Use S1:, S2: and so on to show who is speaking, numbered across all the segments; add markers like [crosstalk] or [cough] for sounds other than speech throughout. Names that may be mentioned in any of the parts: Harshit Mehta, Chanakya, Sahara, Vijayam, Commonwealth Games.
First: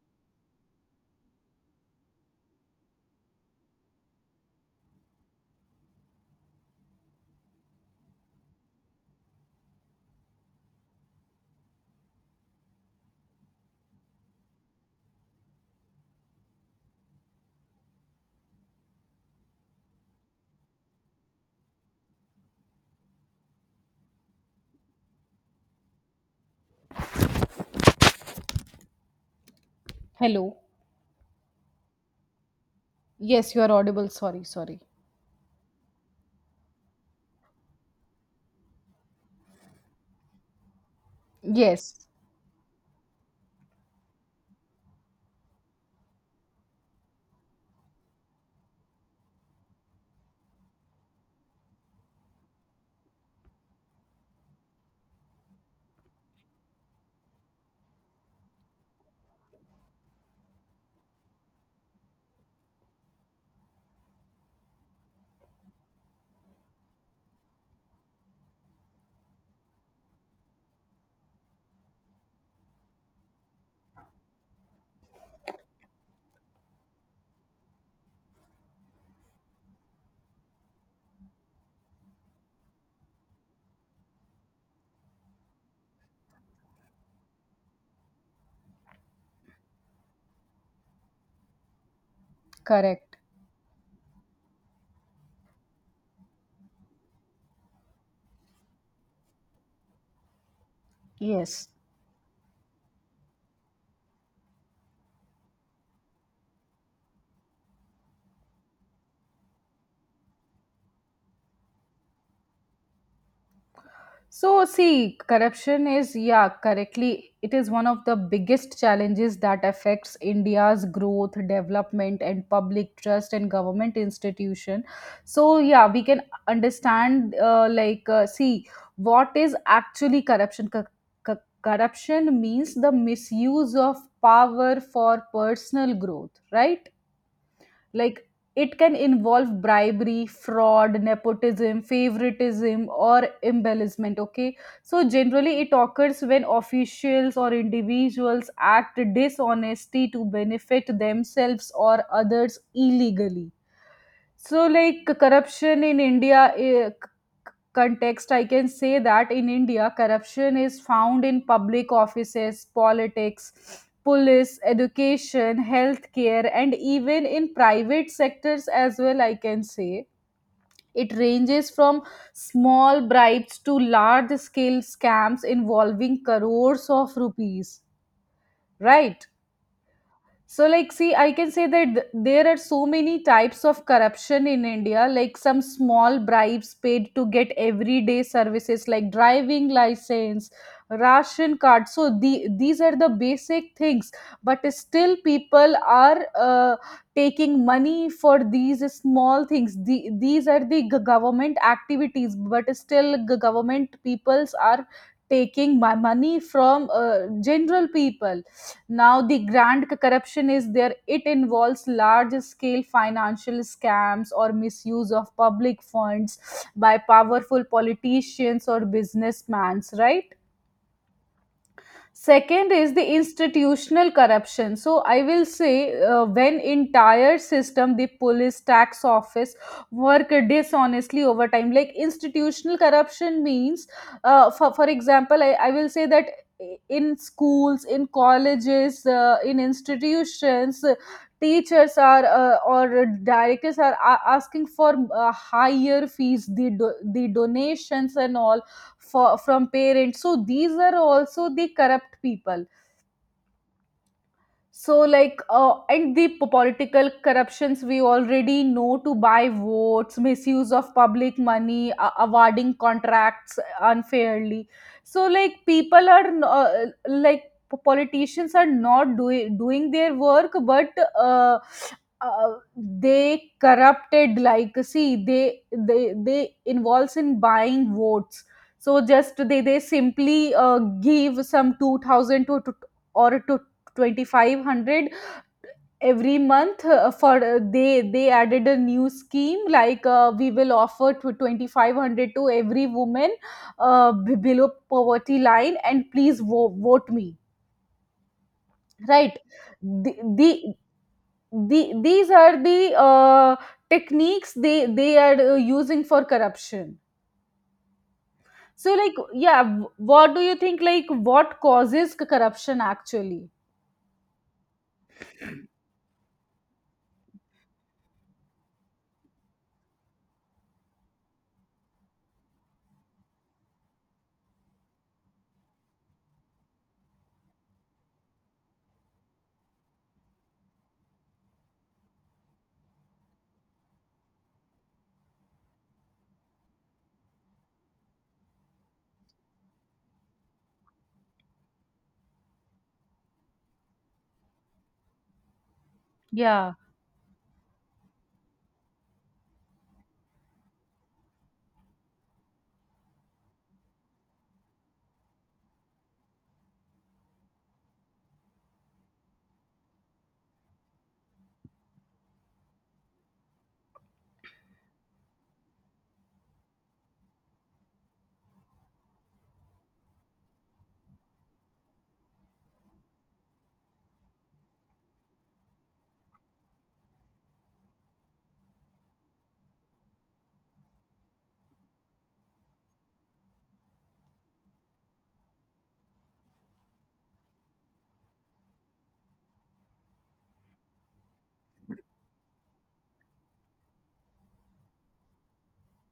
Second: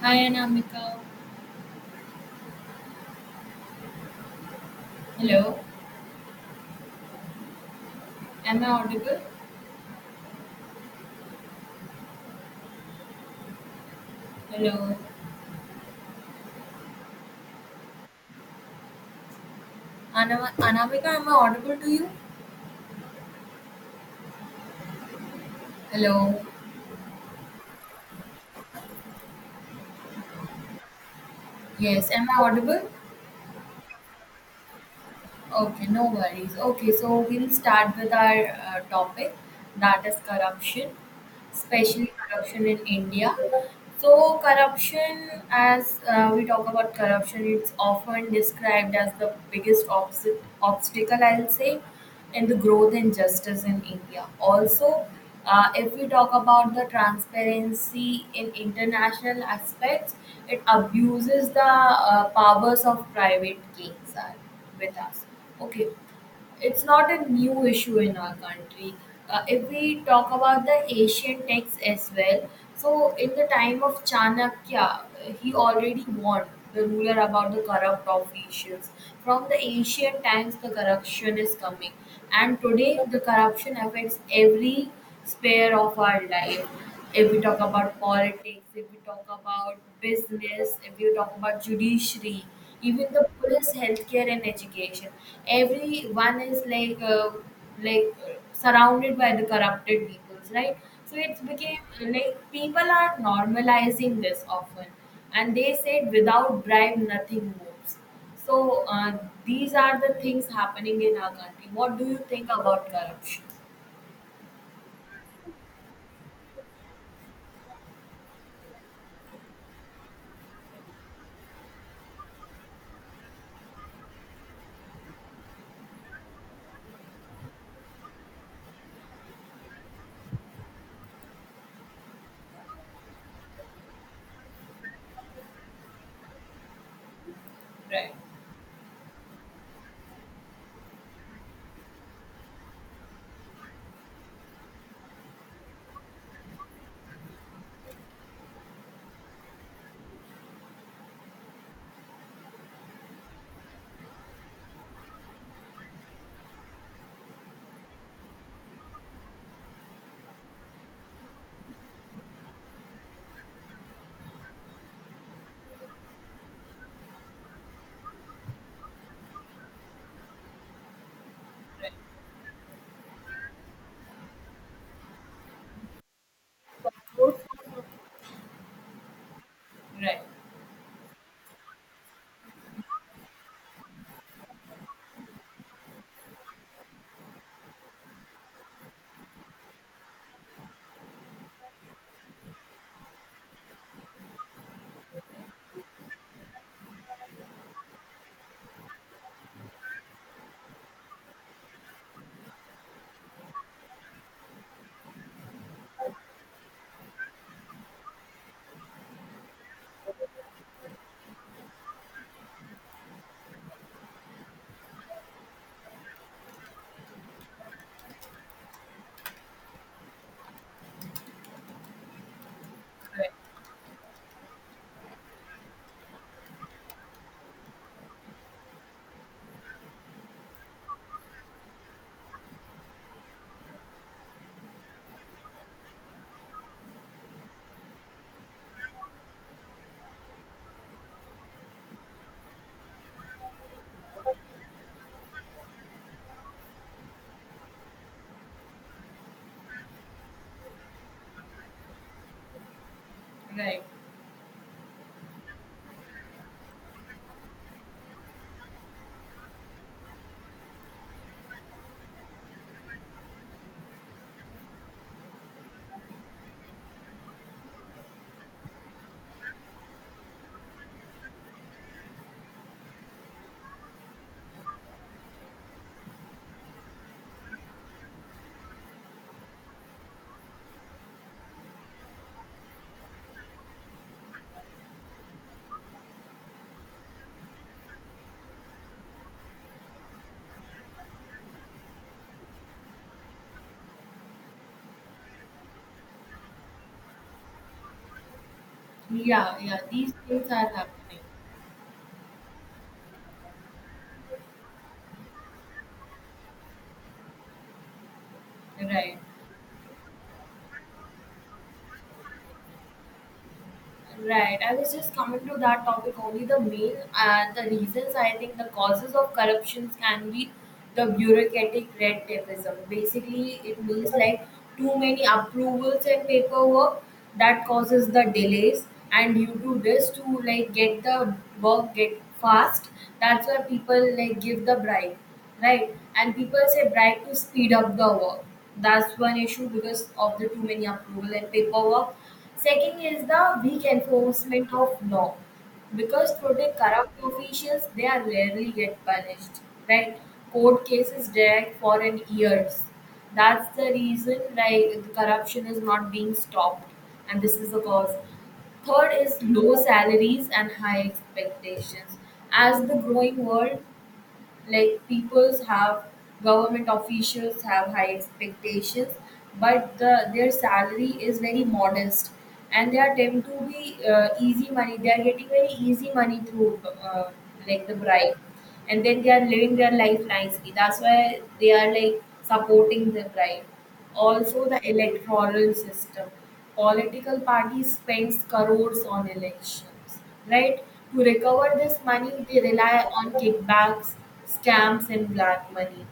S1: Hi Anamika. Hello, am I audible? Hello. Anamika, am I audible to you? Hello,
S2: Hello.
S1: yes, am I audible?
S2: Yes, you are audible. Sorry.
S1: Okay, no worries. Okay, so we'll start with our topic that is corruption,
S2: Yes,
S1: especially corruption in India. So, corruption, as we talk about corruption, it's often described as the biggest obstacle, I'll say, in the growth and justice in India. Also, if we talk about the transparency in international aspects, it abuses the powers of private kings with us. Okay, it's not a new issue in our country. If we talk about the Asian texts as well, so in the time of Chanakya, he already warned the ruler about the corrupt officials. From the ancient times, the corruption is coming. And today, the corruption affects every sphere of our life. If we talk about politics, if we talk about business, if we talk about judiciary, even
S2: correct.
S1: the police, healthcare, and education, everyone is like surrounded by the corrupted people, right? So it's
S2: Yes.
S1: became like people are normalizing this often, and they said without bribe, nothing moves. So these are the things happening in our country. What do you think about corruption?
S2: So, see, corruption is, yeah, correctly, it is one of the biggest challenges that affects India's growth, development, and public trust and government institution. So, yeah, we can understand, see, what is actually corruption? Corruption means the misuse of power for personal growth, right?
S1: Right,
S2: Like, it can involve bribery, fraud, nepotism, favoritism, or embellishment. Okay, so generally it occurs when officials or individuals act dishonesty to benefit themselves or others illegally. So like corruption in india context, I can say that in India, corruption is found in public offices, politics, police, education, healthcare, and even in private sectors as well. I can say it ranges
S1: right,
S2: from small bribes to large scale scams involving crores of rupees, right?
S1: right,
S2: So, like, see, I can say that there are so many types of corruption in India, like some small bribes paid to get everyday services like driving license, ration card. So, the, these are the basic things, but still, people are taking money for these small things. The, these are the government activities, but still, government peoples are taking my money from general people. Now, the grand corruption is there, it involves large scale financial scams or misuse of public funds by powerful politicians or businessmen, right? Second is the
S1: right,
S2: institutional corruption. So I will say when entire system the police tax office work dishonestly over time. Like institutional corruption means, for example, I will say that in schools, in colleges, in institutions, teachers are or directors are asking for higher fees, the the donations and all for, from parents. So these are also the corrupt people.
S1: right.
S2: So, like, and the political corruptions, we already know: to buy votes, misuse of public money, awarding contracts unfairly. So, like, people are like politicians are not doing their work, but uh, uh, they corrupted. Like, see, they involves in buying votes. So just they simply give some 2000 to or to 2500 every month for they added a new scheme like, we will offer to 2500 to every woman below poverty line and please vote me right.
S1: Yeah, yeah.
S2: the,
S1: These things are
S2: the,
S1: happening.
S2: the these are the uh, techniques they are using for corruption. So like,
S1: Right.
S2: yeah, what do you think, like what causes corruption actually?
S1: Right. I was just coming to that topic only. The main and the reasons I think the causes of corruptions can be the bureaucratic red tapeism. Basically, it means like too many approvals and paperwork that causes the delays, and you do this to like get the work get fast. That's why people like give the bribe, right? And people say bribe to speed up the work, that's one issue because of the too many approval and paperwork. Second is the weak enforcement of law, because for
S2: Yeah,
S1: the corrupt officials they are rarely get punished, right? Court cases drag for an years, that's the reason like the corruption is not being stopped, and this is the cause. Third is low salaries and high expectations. As the growing world, like people's have government officials have high expectations, but the their salary is very modest, and they are tend to be easy money, they are getting very easy money through uh, like the bribe, and then they are living their life nicely. That's why they are like supporting the bribe. Also the electoral system, political parties spends crores on elections, right? To recover this money, they rely on kickbacks, scams, and black money.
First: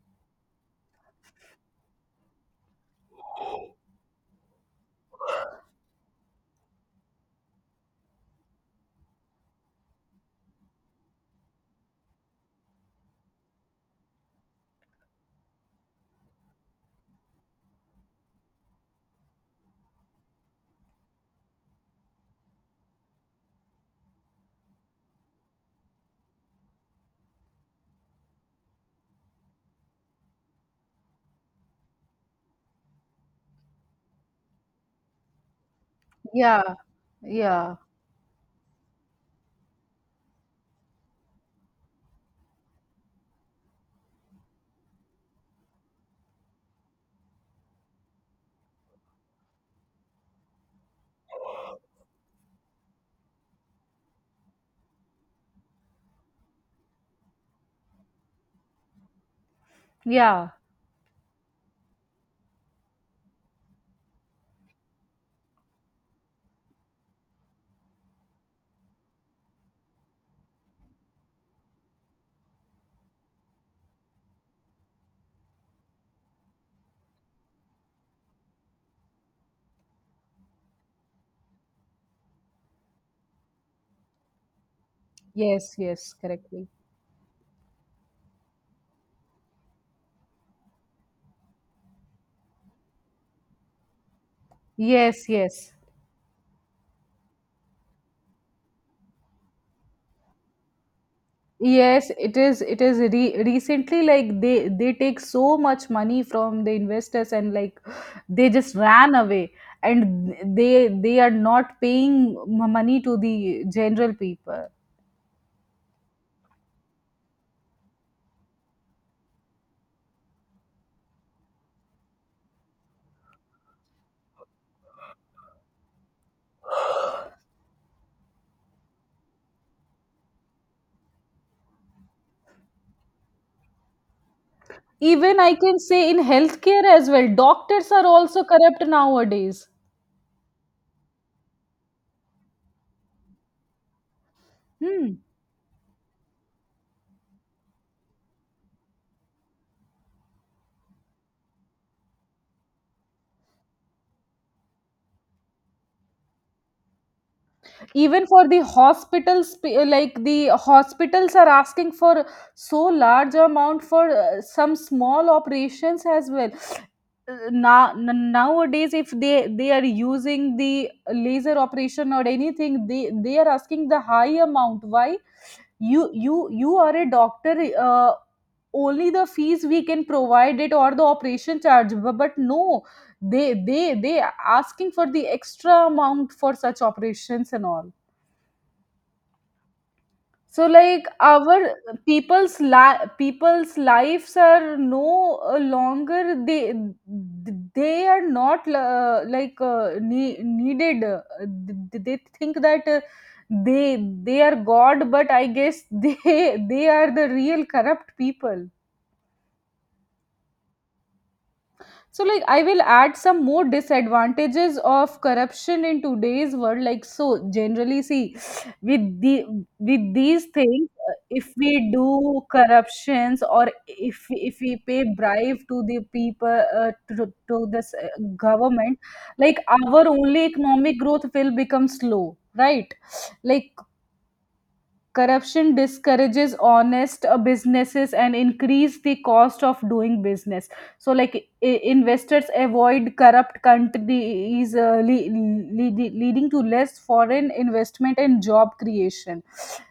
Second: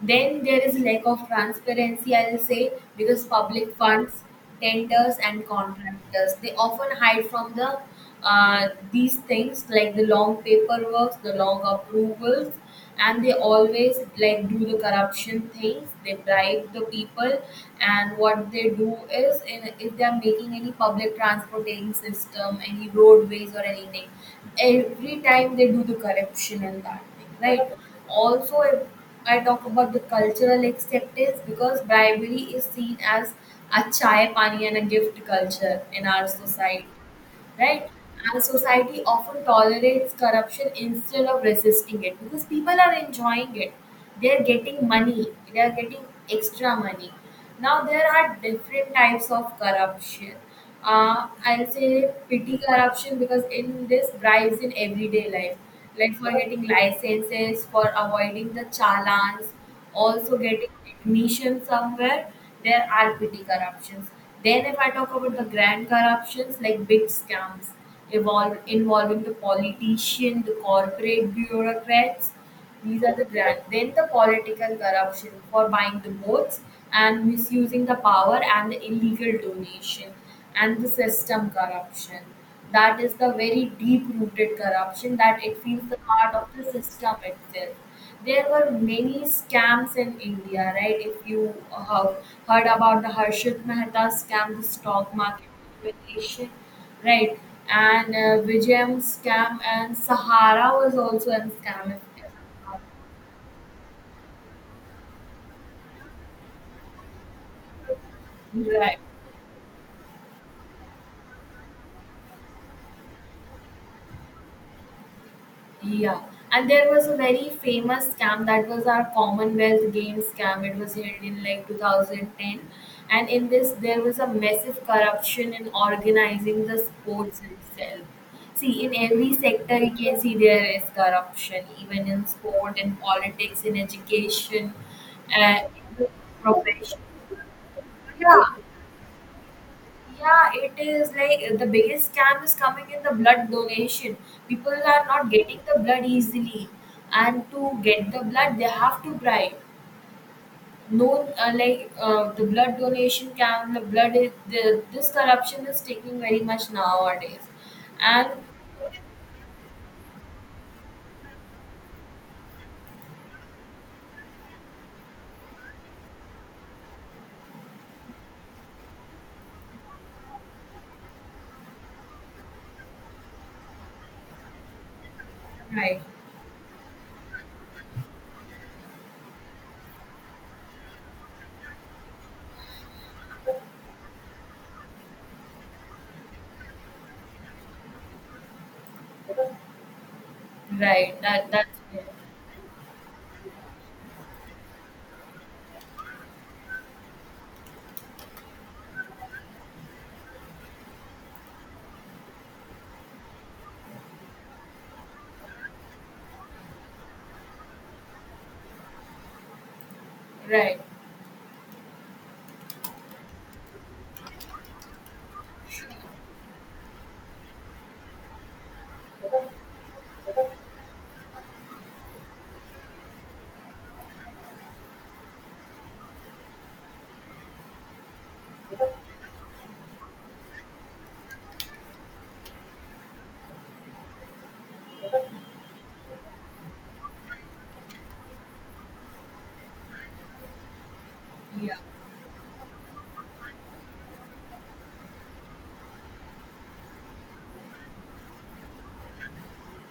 S1: Then there is lack of transparency, I'll say, because public funds, tenders, and contractors they often hide from the these things, like the long paperwork, the long approvals, and they always like do the corruption things. They bribe the people, and what they do is in, if they are making any public transportation system, any roadways or anything, every time they do the corruption and that thing, right? Also, if I talk about the cultural acceptance, because bribery is seen as a chai pani and a gift culture in our
S2: yeah,
S1: society,
S2: yeah,
S1: right? And society often tolerates corruption instead of resisting it because people are enjoying it. They're getting money, they're getting extra money. Now, there are different types of corruption. I'll say petty corruption, because in this bribes in everyday life, like for getting licenses, for avoiding the challans, also
S2: yeah.
S1: getting admission somewhere, there are petty corruptions. Then, if I talk about the grand corruptions, like big scams involving the politician, the corporate bureaucrats, these are the grand. Then, the political corruption for buying the votes and misusing the power and the illegal donation, and the system corruption. That is the very deep-rooted corruption that it
S2: Yes,
S1: feels the
S2: yes,
S1: heart of the
S2: correctly.
S1: system itself. There were many scams in India, right? If you have heard about the Harshit Mehta scam, the stock
S2: Yes,
S1: market
S2: yes.
S1: manipulation, right? And Vijayam scam, and Sahara was also a scam. If,
S2: Yes, it is, it is re recently like they take so much money from the investors and like they just
S1: right.
S2: ran away, and they are not paying money to the general people.
S1: Yeah, and there was a very famous scam that was our Commonwealth Games scam. It was held in like 2010, and in this there was a massive corruption in organizing the sports itself. See, in every sector you can see there is corruption, even in sport, in politics, in education,
S2: Even I can
S1: in
S2: say
S1: the
S2: in healthcare
S1: profession.
S2: as well, doctors are also
S1: Yeah,
S2: corrupt nowadays.
S1: yeah, it is like the biggest scam is coming in the blood donation. People are
S2: Hmm.
S1: not getting the blood easily, and to get the blood, they have to bribe. No, the blood donation can the blood is the, this corruption is taking very much nowadays,
S2: Even
S1: and
S2: for the hospitals, like the hospitals are asking for so large amount for some small operations as well. Now nowadays if they are using the laser operation or anything, they are asking the high amount. Why?
S1: right,
S2: You are a doctor, only the fees we can provide it, or the operation charge. But no, they asking for the extra amount for such operations and all. So like
S1: right, that
S2: our
S1: that's it.
S2: people's lives are no longer they are not, needed. They think that they they are god, but I guess [laughs] they they are the real corrupt people.
S1: Right,
S2: So, like, I will add some more disadvantages of corruption in today's world. Like, so generally, see, with the with these things, if we do corruptions, or if if we pay bribe to the people, to this, government, like our only economic growth will become slow, right? Like corruption discourages honest businesses and increase the cost of doing business. So, like,
S1: yeah,
S2: investors avoid corrupt countries, leading to less foreign investment and job creation.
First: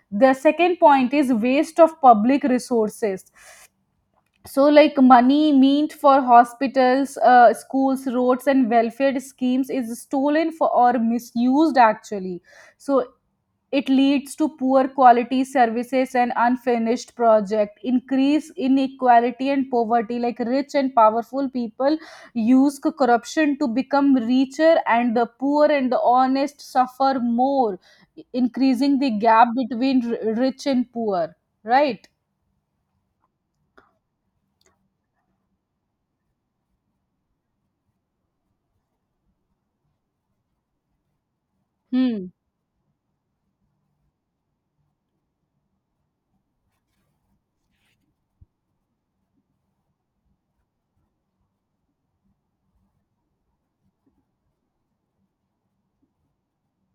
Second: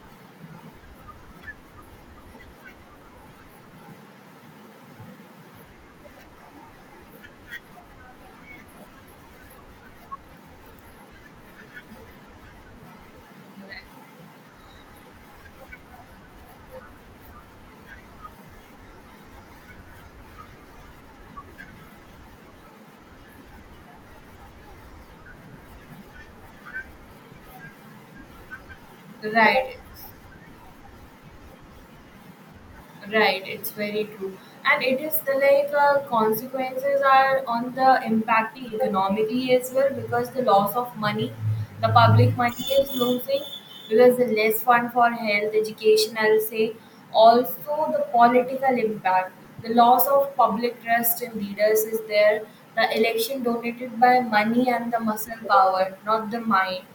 S2: The second point is waste of public resources. So like money meant for hospitals, schools, roads, and welfare schemes is stolen for or misused actually. So it leads to poor quality services and unfinished project, increase inequality and poverty. Like rich and powerful people use corruption to become richer, and the poor and the honest suffer more, increasing the
S1: right,
S2: gap
S1: right.
S2: between rich and poor, right.
S1: Right, it's very true. And it is the like consequences are on the impacting economically as well, because the loss of money, the
S2: Hmm.
S1: public money is losing, because the less fund for health, education, I'll say, also the political impact. The loss of public trust in leaders is there. The election donated by money and the muscle power, not the mind.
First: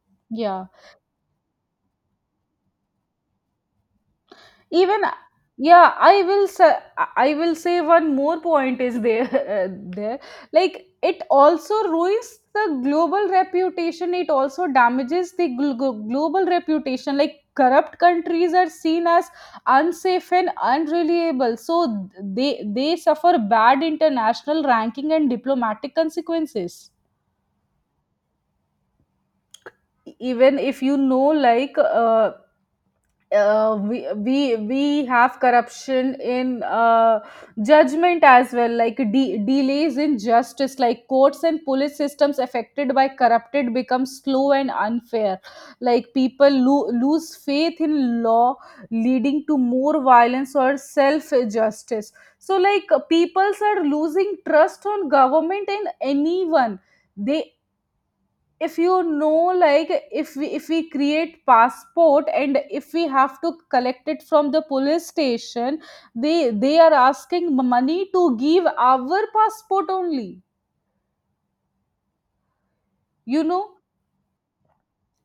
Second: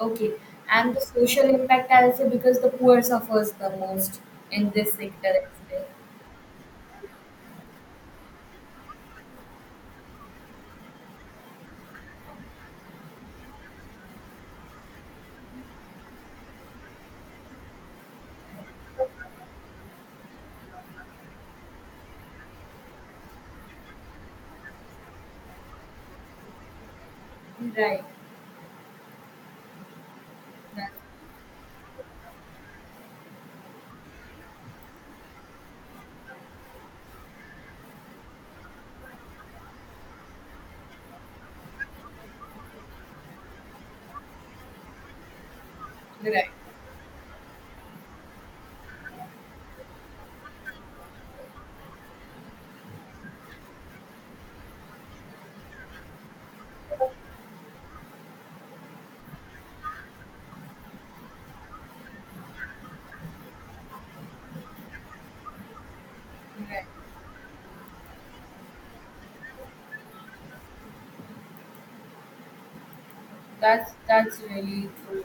S1: Okay,
S2: Yeah.
S1: and the social impact I'll say because the poor suffers the most in this
S2: Even,
S1: sector. As well.
S2: yeah, I will say, I will say one more point is there. [laughs] There, like it also ruins the global reputation, it also damages the global reputation. Like corrupt countries are seen as unsafe and unreliable, so they suffer bad international ranking and diplomatic consequences.
S1: Right,
S2: Even if
S1: that's
S2: you know, like, we have corruption in, judgment as well, like delays in justice. Like courts and police systems affected by corrupted become slow and unfair, like people
S1: right,
S2: lose faith in law, leading to more violence or self justice. So like peoples are losing trust on government and anyone. They, if you know, like, if we create passport and if we have to collect it from the police station, they they
S1: right.
S2: are asking money to give our passport only, you know.
S1: That's really true.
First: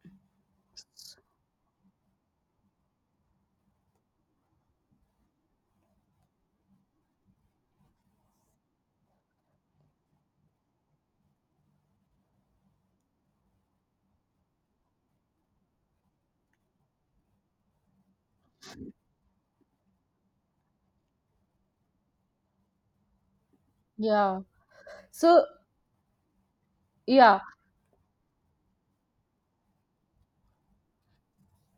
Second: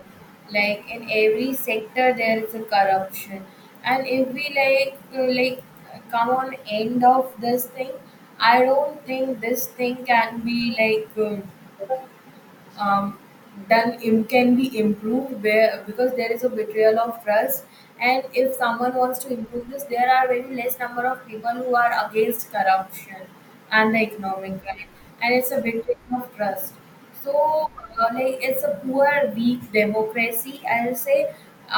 S1: Like in every sector, there is a corruption, and if we like come on end of this thing, I don't think this thing can be like. Um, done im can be improved where, because there is a betrayal of trust, and if someone wants to improve this there are very less number of people who are against corruption and the
S2: Yeah.
S1: economic crime, and
S2: So
S1: it's a betrayal of trust. So
S2: yeah,
S1: like it's a poor weak democracy, I'll say.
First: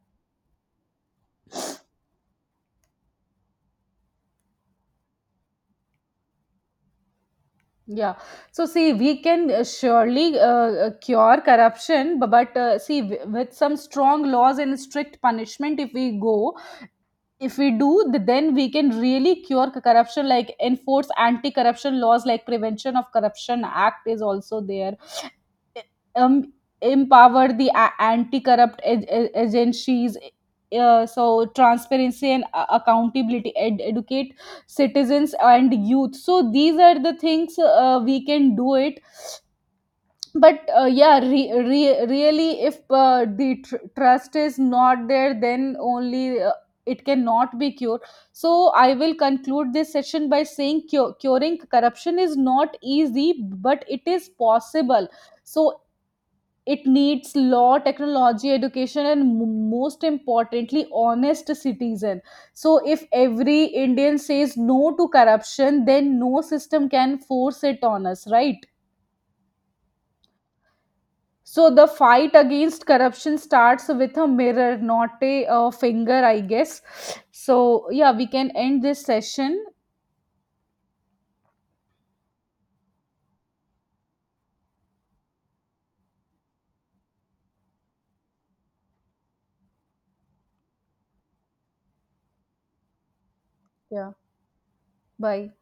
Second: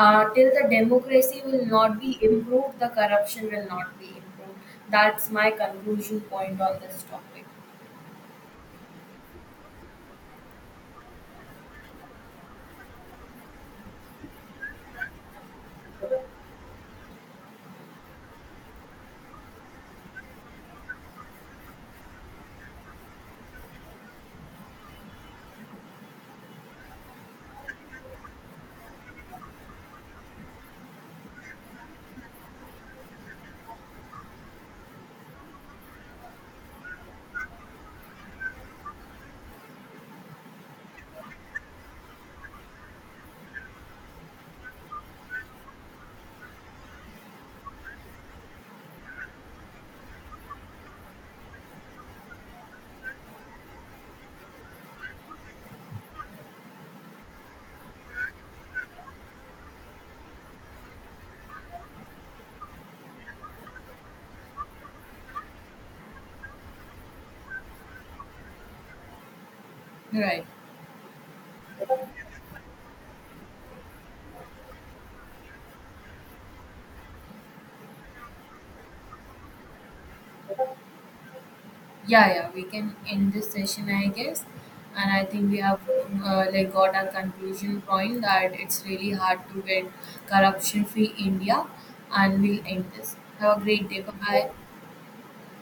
S1: Till the democracy will not be improved the corruption will not be improved. That's my conclusion point on this topic.
S2: yeah. So see, we can, surely cure corruption, but, see, with some strong laws and strict punishment, if we go, if we do, then we can really cure corruption. Like enforce anti-corruption laws, like prevention of corruption act is also there. um, empower the anti-corrupt agencies, so transparency and accountability, educate citizens and youth. So these are the things we can do it. But yeah, really if the trust is not there, then only it cannot be cured. So I will conclude this session by saying curing corruption is not easy, but it is possible. So it needs law, technology, education, and most importantly honest citizen. So if every indian says no to corruption, then no system can force it on us, right?
S1: Right.
S2: So the fight against corruption starts with a mirror, not a finger, I guess. So yeah, we can end this session.
S1: Yeah, yeah, we can end this session, I guess. And I think we have like got our conclusion point that it's really hard to get corruption-free India. And we'll end this. Have a great day.
S2: Yeah,
S1: Bye bye.
S2: bye.